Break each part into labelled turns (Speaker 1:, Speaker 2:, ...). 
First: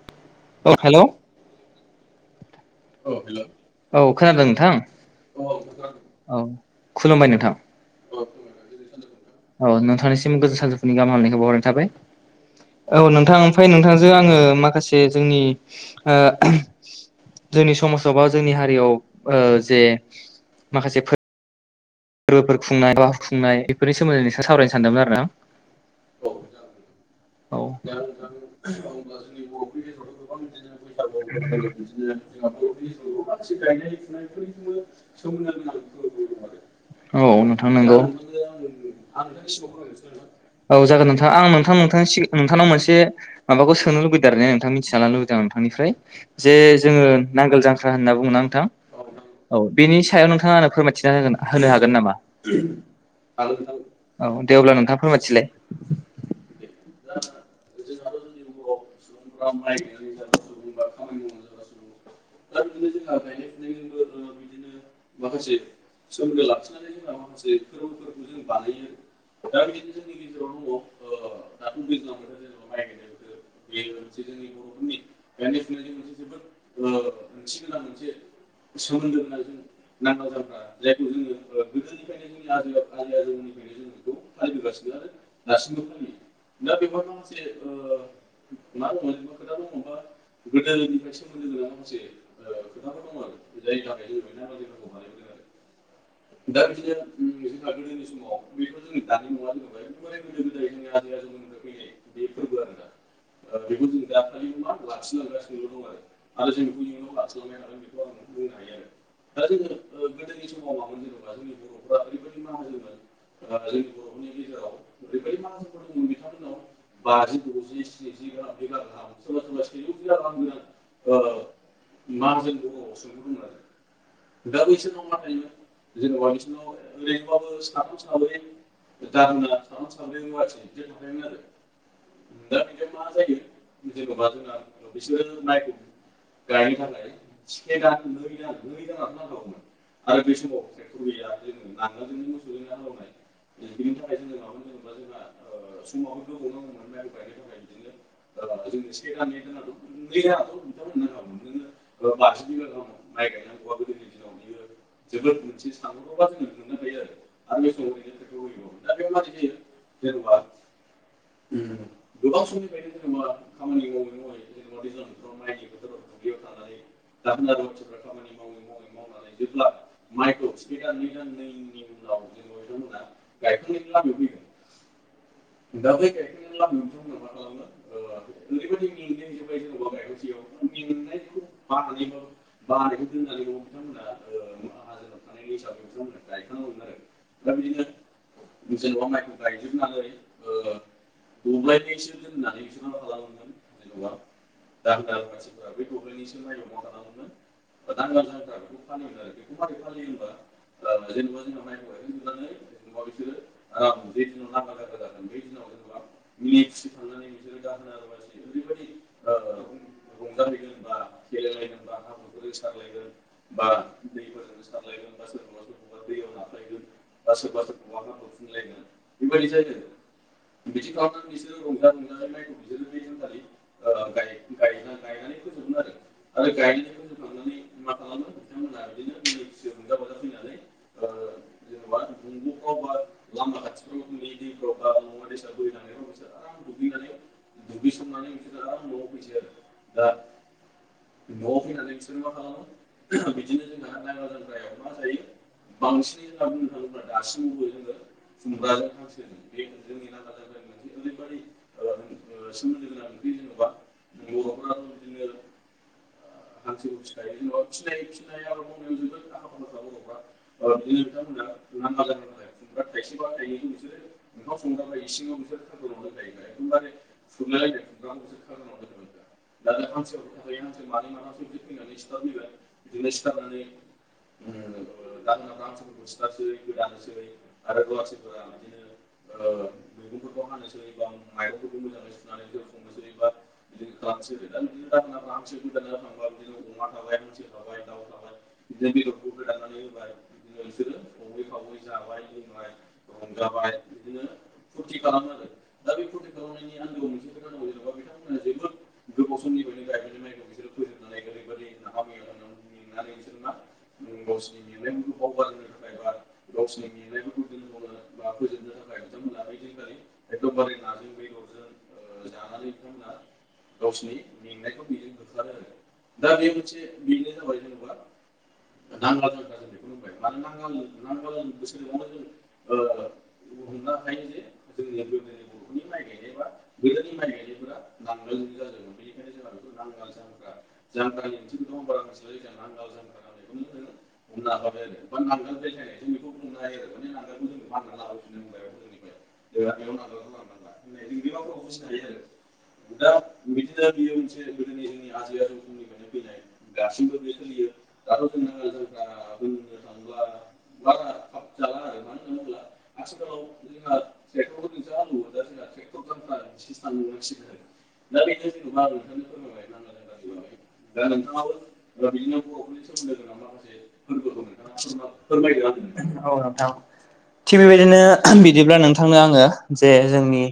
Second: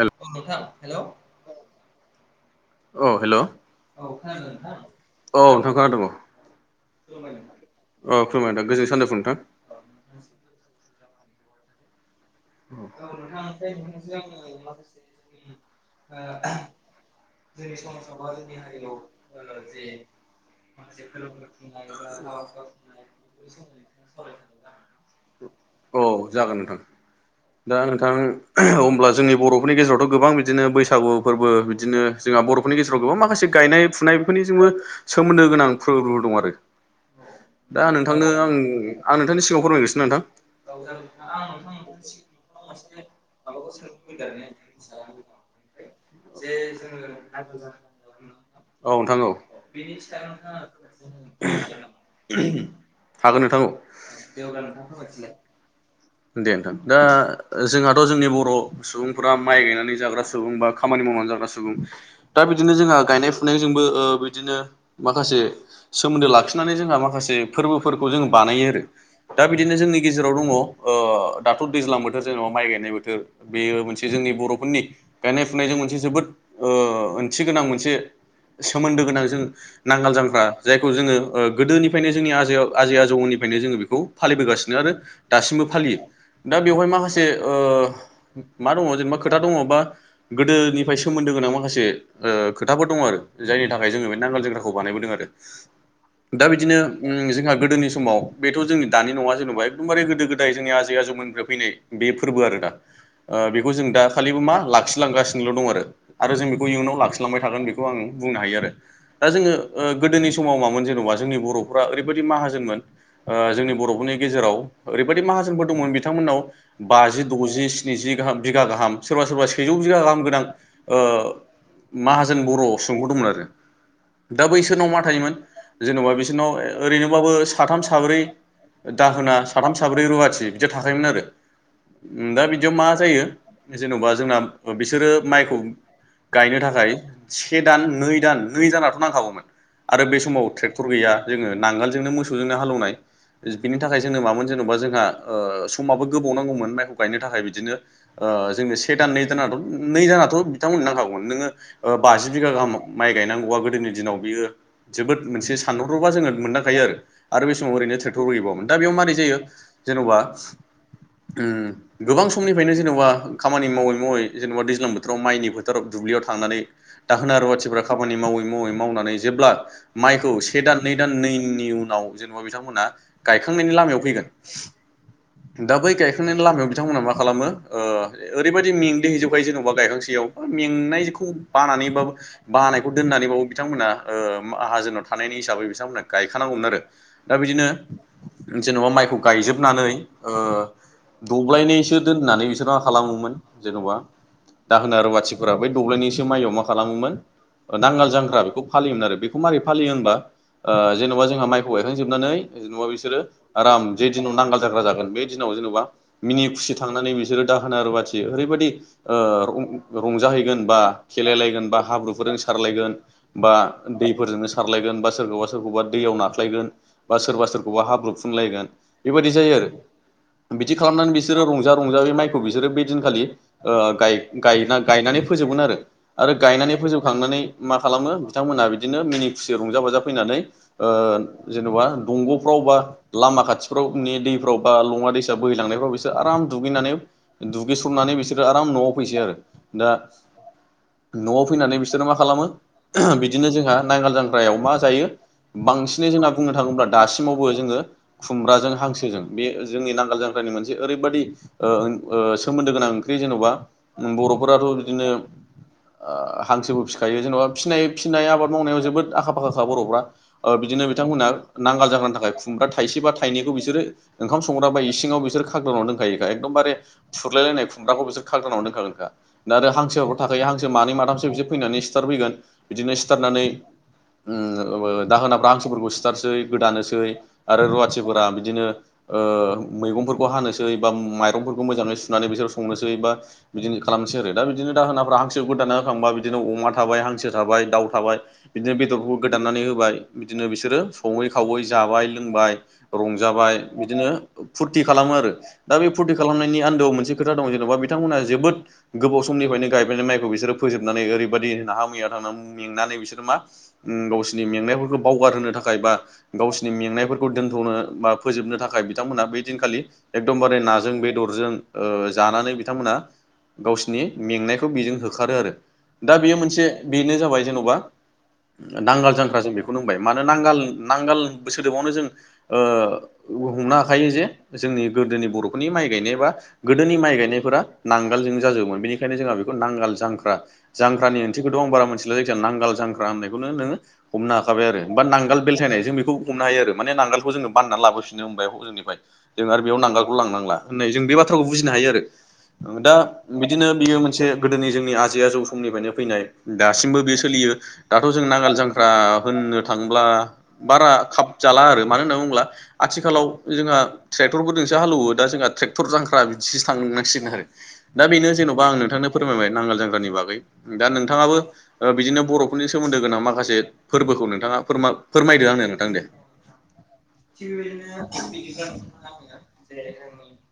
Speaker 1: हेल' नोंथां
Speaker 2: औ
Speaker 1: हेलौ
Speaker 2: औ हेल' औ खोनादों नोंथां।
Speaker 1: नोंथां खोनादों
Speaker 2: औ खुलुमबाय नोंथां
Speaker 1: औ खुलुमबाय नोंथां गोजोन सानजौफु नोंथां
Speaker 2: औ नोंथांनिसिम गोजोन सानजौफुनि गाहाम हामलायनायखौ बावहरनाय थाबाय औ नोंथां ओमफ्राय नोंथांजों आङो माखासे जोंनि ओ जोंनि समाजाव बा जोंनि हारियाव ओ जे माखासे फोर फोरबोफोर खुंनाय हाबा खुंनाय बेफोरनि सोमोन्दै नों सावरायनो सानदोंमोन आरो ना
Speaker 1: औ जागोन नोंथां
Speaker 2: औ
Speaker 1: दा नोंथां अब्ला जोंनि बर'फोरनि गेजेरावथ' गोबां बिदिनो बैसागु फोरबो बिदिनो जोंहा बर'फोरनि गेजेराव गोबां माखासे गायनाय फुनाय बेफोरनि जोंबो सोमोन्दो गोनां फोरबोफोर दं आरो
Speaker 2: औ नोंथां
Speaker 1: दा
Speaker 2: नंगौ
Speaker 1: नोंथांनो आं आं नोंथांनि सिगाङाव फोरमायनिसै नोंथां
Speaker 2: औ जागोन नोंथां आं नोंथां नोंथांनि सिगां नोंथांनाव मोनसे माबाखौ सोंनो लुबैदों आरो नोंथाङा मिथिना लानो लुबैदोंं नोंथांनिफ्राय जे जोङो नांगोल जांख्रा होनना बुङोना नोंथां
Speaker 1: औ नोंथां
Speaker 2: औ बेनि सायाव नोंथाङा आंनो फोरमायथिना होगोना होनो हागोन नामा
Speaker 1: हागोन नोंथां औ
Speaker 2: औ दे अब्ला नोंथां फोरमायथिलाय
Speaker 1: दे नोंथां दा जोंहाथ' जोंनि बर' सुबुंफोरा माइ गायनानै जाग्रा सुबुं बा खामानि माव ना जाग्रा सुबुं दा बिदिनो जोंहा गायनाय फुनायजोंबो‌ ओ बिदिनो माखासे सोमोन्दो लाखिनानै जोंहा माखासे फोरबोफोरखौ जोंङो बानायो आरो दा बिदिनो जोंनि गेजेराव दङ ओ दाथ' दैज्लां बोथोर जेनेबा माइ गायनाय बोथोर बेयो मोनसे जोंनि बर'फोरनि गायनाय फुनायजों मोनसे जोबोद ओंथि गोनां मोनसे सोमोनदो गोनां नांगाल जांख्रा जाय जोङो गोदोनिफ्रायनो जोंनि आजै आजौनिफ्रायनो जोङो बेखौ फलिबोगासिनो आरो दासिमबो फालियो दा बेवहाय माखासे ओ मा दङ जेनेबा खोथा दङ बा गोदोनिफ्राय सोमोन्दो गोनां ओ माखासे खोथाफोर दं आरो जायनि थाखाय जोङो बे नांगाल जांख्राखौ बानायबोदों आरो दा बिदिनो ओ जोंहा गोदोनि समाव बेथ' जोंनि दानि नङा जेन'बा एकदमबारे गोदो गोदाय जोंनि आजै आजौमोननिफ्राय फैनाय बे फोरबो आरो दा बेखौ जों दा खालिबो मा लाखिलांगासिनो दं आरो आरो जों बेखौ इयुनाव लाखिलांबाय थागोन बेखौ आं बुंनो हायो आरो दा जोङो गोदोनि समाव मामोन जेनेबा जोंनि बर'फोरा ओरैबादि माहाजोनमोन ओ जोंनि बर'फोरनि गेजेराव ओरै मोनफोर दंमोन बिथांमोननाव बाजि द'ज स्निजि बिघा गाहाम सोरबा सोरबा सेजौ बिगा गाहाम गोनां माहाजोन बर' सुबुंह दंमोन आरो दा बैसोरनाव मा थायोमोन? जेन'बा बिसोरनाव ओरैनोबाबो साथाम साब्रै दाहोना साथाम साब्रै रुवाथि बिदिया थाखायोमोन आरो दा बिदियाव मा जायो जेन'बा जोंना बिसोरो माइखौ गायनो थाखाय से दान नै दान नै दानथ' नांखागौमोन आरो बे समाव ट्रेक्टर गैया जों नांगालजोंनो मोसौजोंनो हालौनाय बिनि थाखाय जोंनो मा मोनसे जेनेबा जोंहा समाबो गोबाव नांगौमोन माइखौ गायनो थाखाय बिदिनो जोंनो से दान नै दान नै दानाथ' बिथांमोननो नांखागौमोन नोङो बाजि बिगा गाहाम माइ गायनांगौआ गोदोनि दिनाव बियो जोबोद मोनसे सानहरबा जोङो मोनदांखायो आरो बे समाव ओरैनो ट्रेक्टरबो गैबावामोन दा बेयाव मारै जायो जेन'बा गोबां समनिफ्रायनो जेनेबा खामानि मावै मावै जेनेबा दैज्लां बोथोराव माइनि फोथोराव दु ब्लियाव थांनानै दाहोना रुवाथिफोरा खामानि मावै मावै मावनानै जेब्ला माइ से दान नै दान नैनि उनाव जेन'बा बिथांमोना गायखांनायनि लामायाव फैगोन दा बै गायखांनायनि लामायाव बिथांमोना मा खालामो ओ ओरैबायदि मेंग्लिहैजोबखायो जेन'बा गायखांसैयाव मेंनायखौ बानानै बाना बानायखौ दोननानैबो बिथांमोना माहाजोनाव थानायनि हिसाबै बिथांमोना गायखानांगौमोन आरो दा बिदिनो जेन'बा माइखौ गायजोबनानै ओ दब्लायनायसो दोननानै बिसोर मा खालामोमोन जेन'बा दाहोना रुवाथिफोरा बै दब्लायनैसो माइआव मा खालामोमोन नांगाल जांग्रा बेखौ फालियोमोन आरो बेखौ मारै फालियो होनबा जेन'बा जोंहा माइखौ गायखांजोबनानै जेनेबा बिसोरो आराम जे दिनाव नांगाल जाग्रा जागोन बे दिनाव जेन'बा मिनि खुसि थांनानै बिसोरो दाहोना रुवाथि ओरैबायदि ओ रंजाहैगोन बा खेलायलायगोन बा हाब्रुफोरजों सारलायगोन बा दै फोरजोंनो सारलायगोन बा सोरखौबा सोरखौबा दैयाव नाख्लायगोन बा सोरबा सोरखौबा हाब्रुुबफुनलायगोन बेबायदि जायो आरो बिदि खालामनानै बिसोरो रंजा रंजा बे माइखौ बिसोरो बै दिनखालि ओ गायनानै फोबोगोन आरो आरो गायनानै फोबखांनानै मा खालाम बिथांमोना बिनो मिनि खुसि रंजा बाजा फैनानै ओ जेनेबा दंग'फ्राव बा लामा खा निदैफ्राव बा लङा दैसा बोहैलांनायफ्राव बिसोर आराम दुगैनानै दुगैस्रनानै बिसोर आराम न'आव फैैसै आरो दा न'आव फैनानै बिसोरो मा खालामो बिदिनो जोंहा नांगाल जांग्रायाव मा जायो बांसिनै जोंना बुंनो थाङोब्ला दासिमावबो जोङो खुमब्राजों हांसोजों बे जोंनि नांगोल जांख्रानि मोनसे ओरैबायदि ओ ओ सोमोनदो गोनां ओंख्रि जोंन बा बर'फोराथ' बिदिनो ओ हांसोबो फिखायो जेन'बा फिनाय फिनाय आबाद माव आखा फाखाखा बर'फ्रा ओ बिदिनो बिथांमोनहा नांगाल जाग्रानि थाखाय खुमब्रा थाइसे बा थाइनै थाइनैखौ बिसोरो ओंखाम संग्रा बा इसिङाव बिसोर खागदावनानै दोनखायोखा एकदमबारे फुरलायलायनाय खुमब्राखौ बिसोर खागदावना दोनखागोनखा आरो हांसो हायो हांसो मानै माथामसो बिदिनो फैनानै स्टारट फैगोन बिदिनो स्टार नानै उम दाहोनाफ्रा हांसोफोरखौ सिथारनोसै गोदानोसै आरो‌ रुवाति दा बिदिनो ओ मैगंफोरखौ हानोसै बा माइरंफोरखौ मोजाङै सुनानै बिसोर संनोसै बा बिदिनो खालामनोसै आरो दा बिदिनो दाहोनाफ्रा हांसो गोदाना होखांबा बिदिनो अमा थाबाय हांसो थाबाय दाव बिदिनो बेदरफोरखौ गोदाननानै होबाय बिदिनो बिसोरो सङै खावै जाबाय लोंबाय रंजाबाय बिदिनो फुरथि खालामो आरो दा बे फुरथि खालामनायनि आन्दोआव मोनसे खोथा दं जेनेबा बिथां मोनहा जोबोद गोबाव समनिफ्रायनो गायबोयनाय माइखौ बिसोरो फोजोबनानै ओरैबायदि नाहा मैया थांनानै बिसोरो मा उम गावसिनि मेंनायफोरखौ बावगारहोनो थाखाय बा गावसिनि मेंनायफोरखौ दोनथ'नो बा फोजोबनो थाखाय बिथांमोना बै दिनखालि एकदमबारे नाजों बेदरजों ओ जानानै बिथांमोनहा गावसिनि मेंनायखौ बेजों होखारो आरो दा बेयो मोनसे बेनो जाबाय जेन नांगाल जांख्रा जों बेखौनो बुंबाय मानो नांगाल नांगोल सोदोबावनो जों ओ औ हमनो हाखायो जे जोंनि गोदोनि बर'फोरनि माइ गायनाय बा गोदोनि माइ गायनायफोरा नांगोल जों जाजोबोमोन बेनिखायनो जोंहा बेखौ नांगाल जांख्रा जांख्रानि ओंथिखौथ' आं बारा मोनथिला लै नांगाल जांख्रा होननायखौनो नोङो हमनो हाखाबाय आरो बा नांगाल बेलथायनाय जों बेखौ हमनो हायो आरो मान नांगाल जोङो बाननानै लाबोफिनो होनबाय जोंनिफ्राय जों आरो बेयाव नांगालखौ लांनांला होननाय जों बे बाथ्राखौ बुजिनो हायो आरो दा बिदिनो बियो मोनसे गोदोनि जोंनि आजै आजौ समनिफ्रायनो फैनाय दा बे सोलियो दाथ' जों नांगाल जांख्रा होननो थाङोब्ला बारा खाब जाला आरो मानो होनना बुङोब्ला आथिखालाव जोंहा ट्रेक्टरफोरजोंसो हालौवो दा जोंहा ट्रेक्टर जांख्रा बिदिसो थां नांसिगोन आरो दा बेनो जेन'बा आं नोंथांनो फोरमायबाय नांगोल जांग्रानि बागै दा नोंथाङाबो बिदिनो बर'फोरनि सोमोन्दो गोनां माखासे फोरबोखौ नोंथाङा फोरमाय फोरमायदो आंनो नोंथां दे
Speaker 2: औ नोंथां थिग बेबायदिनो बिदिब्ला नोंथांनो आङो जे जोंनि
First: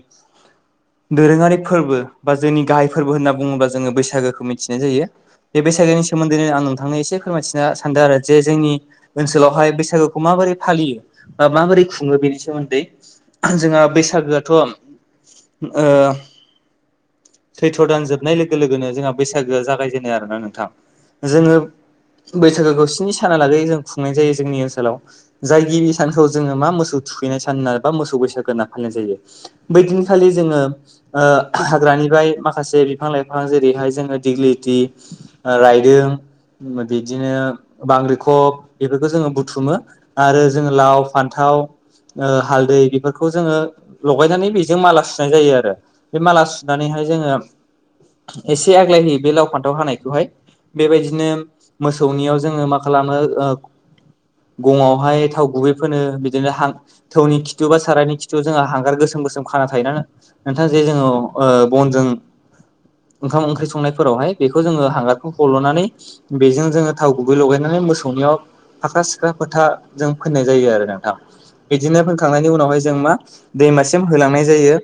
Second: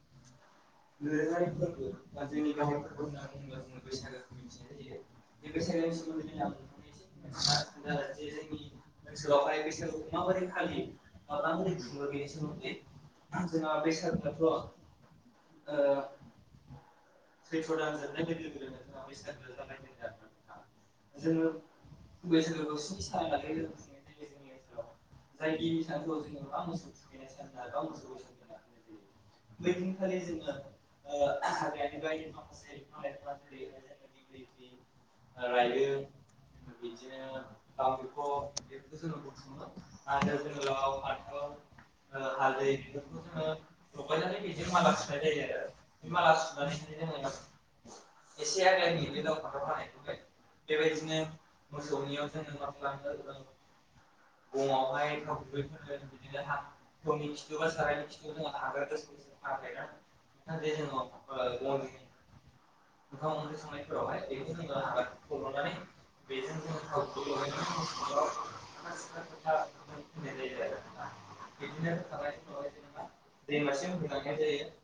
Speaker 2: दोरोङारि फोरबो बा जोंनि गाहाय फोरबो होनना बुङोब्ला जोङो बैसागोखौ मिथिनाय जायो। बे बैसागोनि सोमोन्दैनो आं नोंथांनो एसे फोरमायथिनो सानदों आरो जे जोंनि ओनसोलावहाय बैसागोखौ माबोरै फालियो बा माबोरै खुङो बेनि सोमोन्दै जोंहा बैसागोआथ' ओ सैथ्र' दान जोबनाय लोगो लोगोनो जोंहा बैसागोआ जागायजेनो आरोना नोंथां जोङो बैसागोखौ स्नि सानालागै जों खुंनाय जायो जोंनि ओनसोलाव जाय गिबि सानखौ जोङो मा मोसौ थुखैनाय सान होननानै बा मोसौ बैसागो होनना फालिनाय जायो बै दिनखालि जोङो ओ हाग्रानिफ्राय माखासे बिफां लाइफां जेरैहाय जोङो दिग्लिलिथि राइदों बिदिनो बांग्रिखब बेफोरखौ जोङो बुथुमो आरो जोङो लाव फान्थाव ओ हालदै बेफोरखौ जोङो लगायनानै बेजों माला सुनाय जायो आरो बे माला सुनानैहाय जोङो एसे आग्लायहयो बे लाव फान्थाव हानायखौहाय बेबायदिनो मोसौनियाव जोङो मा खालामो ओ गङावहाय थाव गुबै फुनो बिदिनो हां थौनि खिथु बा सारायनि खितु जोंहा हांगार गोसोम गोसोम खाना थायोना नोंथां जे थे जोङो बनजों ओंखाम ओंख्रि संनायफोरावहाय बे जोङो हागारखौ हल'नानै बेजों जोङो थाव गुबै लगायनानै मोसौनियाव फाख्रा सिख्रा फोथा जों फोननाय जायो आरो नोंथां बिदिनो फोनखांनायनि उनावहाय जों मा दैमासिम होलांनाय जायो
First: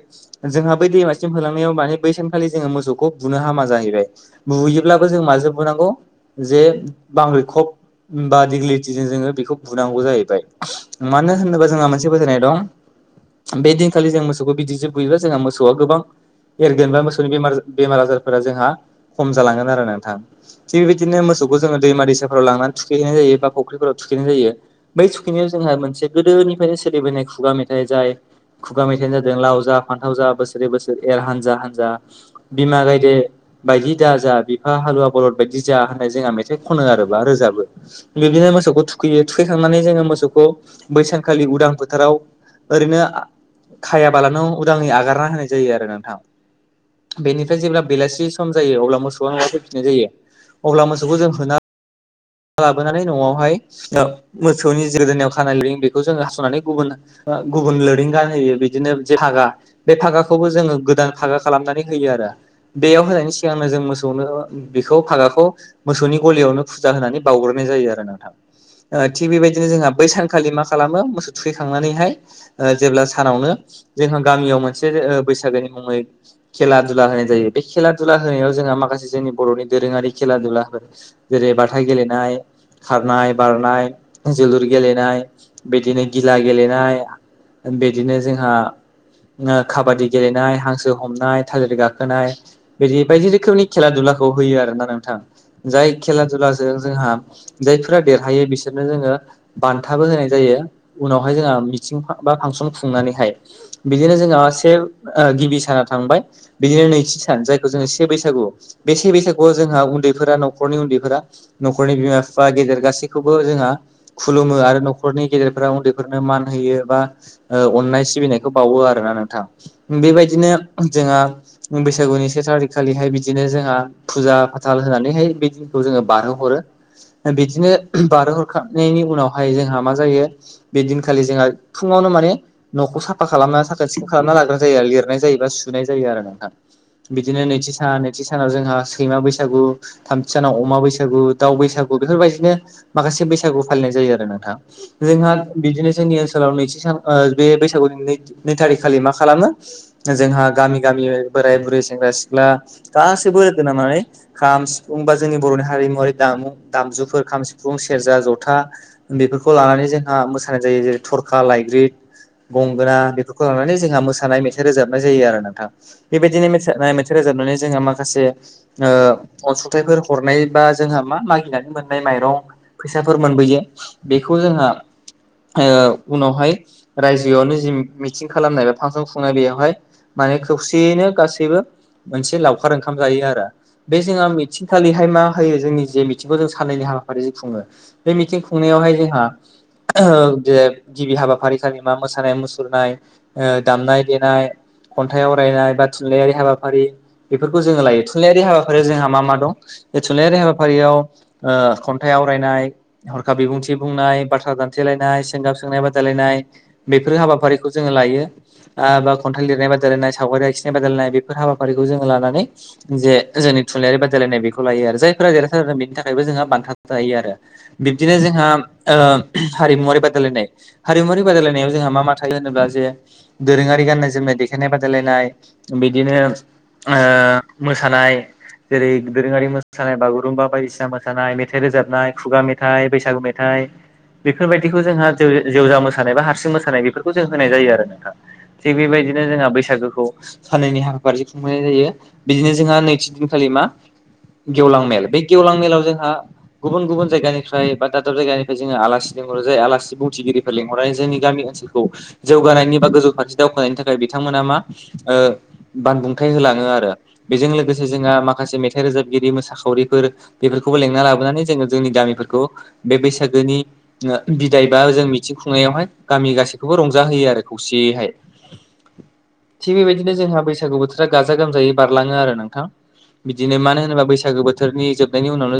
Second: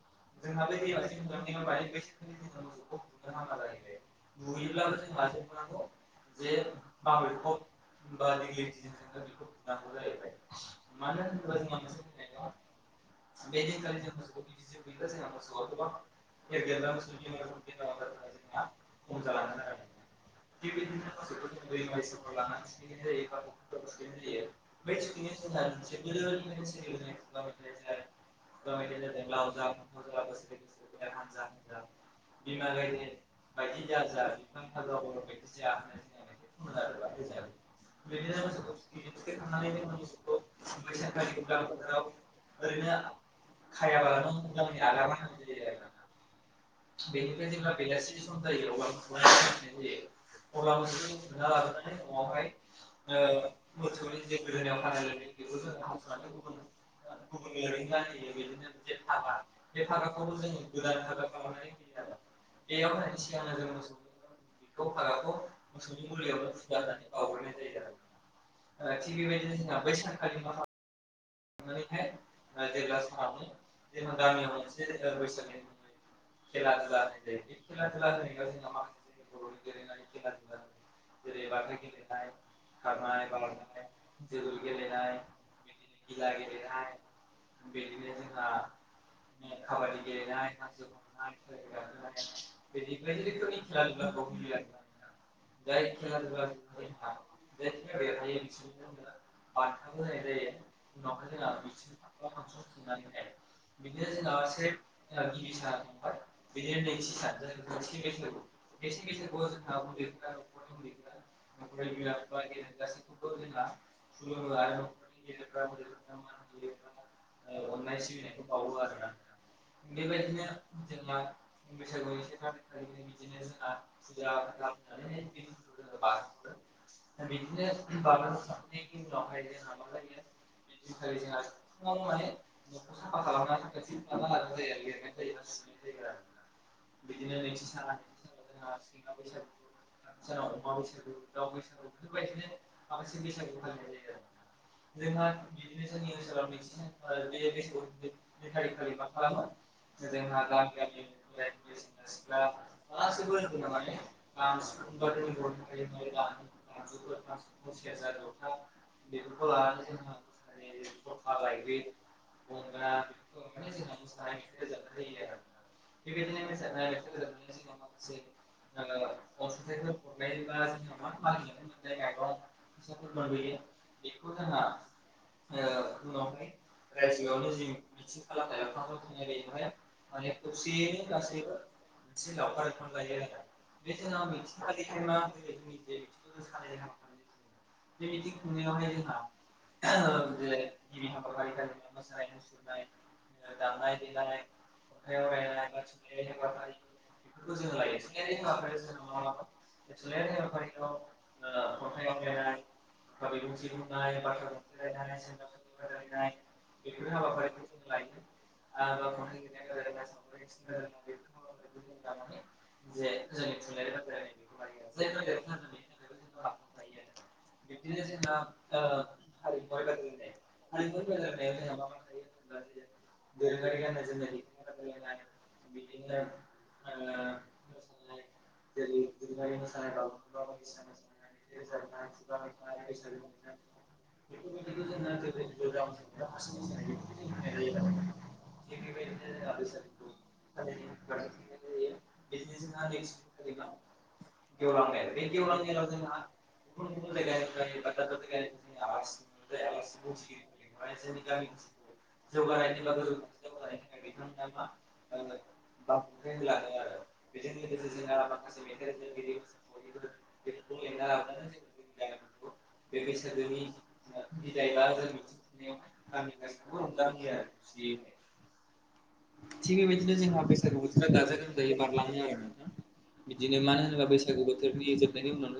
Speaker 2: जोंहा बै दैमासिम होलांनायाव माने बै सानखालि जोङो मोसौखौ बुनो हामा जाहैबाय बुयोब्लाबो जों माजों बुनांगौ जे बांग्रिखब बा दिग्लिलिथिजों जोङो बेखौ बुनांगौ जायो। बाय मानो होनोबा जोंहा मोनसे फोथायनाय दं बे दिनखालि जों मोसौखौ बिदिजों बुयोबा जोंहा मोसौआ गोबां एरगोनबा मोसौनि बे बेमार आजारफोरा जोंहा खम जालांगोन आरो नोंथां। थिग बेबायदिनो मोसौखौ जोङो दैमा दैसाफोराव लांनानै थुखैहैनाय जायो बा फुख्रिफोराव थुखैनाय जायो। बै सुखिनायाव जोंहा मोनसे गोदोनिफ्रायनो सोलिबोनाय खुगा मेथाइ जाय खुगा मेथाइानो जादों लाव जा फान्थाव जा बोसोरै बोसोरै एर हानजा हानजा बिमा गायदे बायदि दा जा बिफा हालुवा बलद बायदि जा होन जोंहा मेथाइ खनो आरो बा रोजाबो बिदिनो मोसौखौ थुखैयो थुखै खांनानै जोङो मोसौखौ बैसानखालि उदां फोथाराव ओरैनो खायाबालानो उदाङै आगारना होनाय जायो आरो नोंथां। बेनिफ्राय जेब्ला बेलासि सम जायो अब्ला मोसौआहाय नाय जायो अब्ला मोसौखौ जों होना लाबोनानै न'आवहाय सिथाव मोसौनि जि‌ गोदोनायाव खानाय लोरिं बेखौ जोङो हास'नानै गुबुन ओ गुबुन लोरिं गान होयो बिदिनो जे हा गा बे फागाखौबो जोङो गोदान फागा खालामनानै होयो आरो। बेयाव होनायनि सिगांनो जों मोसौनो बेखौ फागाखौ मोसौनि गलियावनो फुजा होनानै बावग्रोननाय जायो आरो नोंथां थिग बेबायदिनो जोंहा बै सानखालि मा खालामो मो थुखैखांनानैहाय ओ जेब्ला सानावनो जोंहा गामियाव मोनसे ओ बैसागोनि मुङै खेला दुला होनाय जायो बे खेला दुला होनायाव जोंहा माखासे जोंनि बर'नि दोरोङारि खेला दुला जेरै बाथा गेलेनाय खारनाय बारनाय जोलुर गेलेनाय बेदिनो गिला गेलेनाय बेदिनो जोंहा ओ काबादि गेलेनाय हांसो हमनाय थालिर गाखोनाय बिदि बायदि रोखोमनि खेला दुला खौ होयो आरो ना नोंथां जाय खेला दुलाजों जोंहा जायफोरा देरहायो बिसोरनो जोङो बान्थाबो होनाय जायो। उनावहाय जोंहा मिथिं बा फांसन खुंनानैहाय बिदिनो जोंहा से ओ गिबि साना थांबाय बिदिनो नैथि सान जायखौ जोङो से बैसागु बे से बैसागुआव जोंहा उन्दैफोरा न'खरनि उन्दैफोरा न'खरनि बिमा बिफा गेदेर गासैखौबो जोंहा खुलुमो आरो न'खरनि गेदेर फोरा उन्दैफोरनो मान होयो बा ओ अननाय सिबिनायखौ बावो आरोना नोंथां बेबायदिनो जोंहा बैसागुनि से थारिख खालिहाय बिदिनो जोंहा फुजा फाथाल होनानैहाय बि दिनखौ जोङो बारहोहरो बिदिनो बारहो हरखांनायनि उनावहाय जोंहा मा जायो बे दिनखालि जोंहा फुङावनो माने न'खौ साफा खालामना साखोन सिखोन खालामना लाग्रोनाय जायो आरो लिरनाय जायो। एबा सुनाय जायो आरो नोंथां। बिदिनो नैथि सान नैथि सानाव जोंहा सैमा बैसागु थामथि सानाव अमा बैसागु दाव बैसागु बेफोरबायदिनो माखासे बैसागु फालिनाय जायो आरो नोंथां। जोंहा बिदिनो जोंनि ओनसोलाव नैथि सान ओ बे बैसागु नै थारिख खालि मा खालामो जोंहा गामि गामि बोराय बुरै सेंग्रा सिख्ला गासैबो लोगोनांनानै खाम सिफुं बा जोंनि बर'नि हारिमुवारि दामु दामजुफोर खाम सिफुं सेरजा जथा बेफोरखौ लानानै जों ओ मोसानाय जायो जेरै थरखा लायग्रिद गंगोना बेफोरखौ लानानै जोंहा मोसानाय मेथाइ रोजाबनाय जायो आरो नोंथां बेबायदिनो मोसानाय मेथाइ रोजाब नानै जों माखासे ओ अनसुंथाइफोर हरनाय बा जोंहा मा मागिनानै मोननाय माइरं फैसाफोर मोनबोयो बेखौ जोंहा ओ उनावहाय रायजोआवनो जि मिटिं खालामनाय बा फांसन खुंनाय बेयावहाय माने खौसेयैनो गासैबो मोनसे लावखार ओंखाम जायो आरो बे जोंहा मिथिंखालिहाय मा होयो जोंनि जे मिथिंखौ जों साननैनि हाबाफारिजों खुङो बे मिथिं खुंनायावहाय जोंहा ओ जे गिबि हाबाफारि खालि मा मोसानाय मुसुरनाय ओ दामनाय देनाय खन्थाइ आवरायनाय बा थुनलाइयारि हाबाफारि बेफोरखौ जोङो लायो थुनलाइयारि हाबाफारिया जोंहा मा मा दं बे थुनलाइयारि हाबाफारियाव ओ खन्थाइ आवरायनाय हरखाब बिबुंथि बुंनाय बाथ्रा दान थेलायनाय सोंगाब सोंनाय बादायलायनाय बेफोर हाबाफारिखौ जोङो लायो ओ बा खन्थाइ लिरनाय बा बादायलायनाय सावगारि आखिनाय बादायलायनाय बेफोर हाबाफारिखौ जोंङो लानानै जे जोंनि थुनलाइयारि बादायलायनाय बेखौ लायो आरो जायफोरा देरहासारदों बेनि थाखायबो जोंहा बान्था थायो आरो बिब्दिनो जोंहा ओ हारिमुवारि बादायलायनाय हारिमुवारि बादायलायनायाव जोंहा मा मा थायो होनोब्ला जे दोरोङारि गाननाय जोमनाय दे नाय बादायलायनाय बिदिनो ओ मोसानाय जेरै दोरोङारि मोसानाय बागुरुम्बा बायदिसिना मोसानाय मेथाइ रोजाबनाय खुगा मेथाइ बैसागु मेथाइ बेफोरबायदिखौ जोंहा जेव जेवजा मोसानाय बा हारसिं मोसानाय बेफोरखौ जों होनाय जायो आरो नोंथां थिग बेबायदिनो जोंहा बैसागोखौ साननैनि हाबाफारिजों खुंफुंनाय जायो बिदिनो जोंहा नैथि दिनखालि मा? गेवलां मेल बे गेवलां मेलाव जोंहा गुबुन गुबुन जायगानिफ्राय बा दाब दाब जायगानिफ्राय जों आलासि लेंहरो जाय आलासि बुंथिगिरिफोर लेंहरनानै जोंनि गामि ओनसोलखौ जौगानायनि बा गोजौ फारसे दावखो नायनि थाखाय बिथांमोना मा ओ बानबुंथाइ होलाङो आरो बेजों लोगोसे जोंहा माखासे मेथाइ रोजाबगिरि मोसाखावरिफोर बेफोरखौबो लेंना लाबोनानै जोङो जोंनि गामिफोरखौ बे बैसा गोनि ओ बिदाय बा जों मिथिं खुंनायावहाय गामि गासैखौबो रंजाहोयो आरो खौसेयैहाय [inaudible] थिग बेबायदिनो जोंहा बैसागु बोथोरा गाजा गोमजायै बारलाङो आरो नोंथां दिनै मानो होनोबा बैसागो बोथोरनि जोबनायनि उनावनो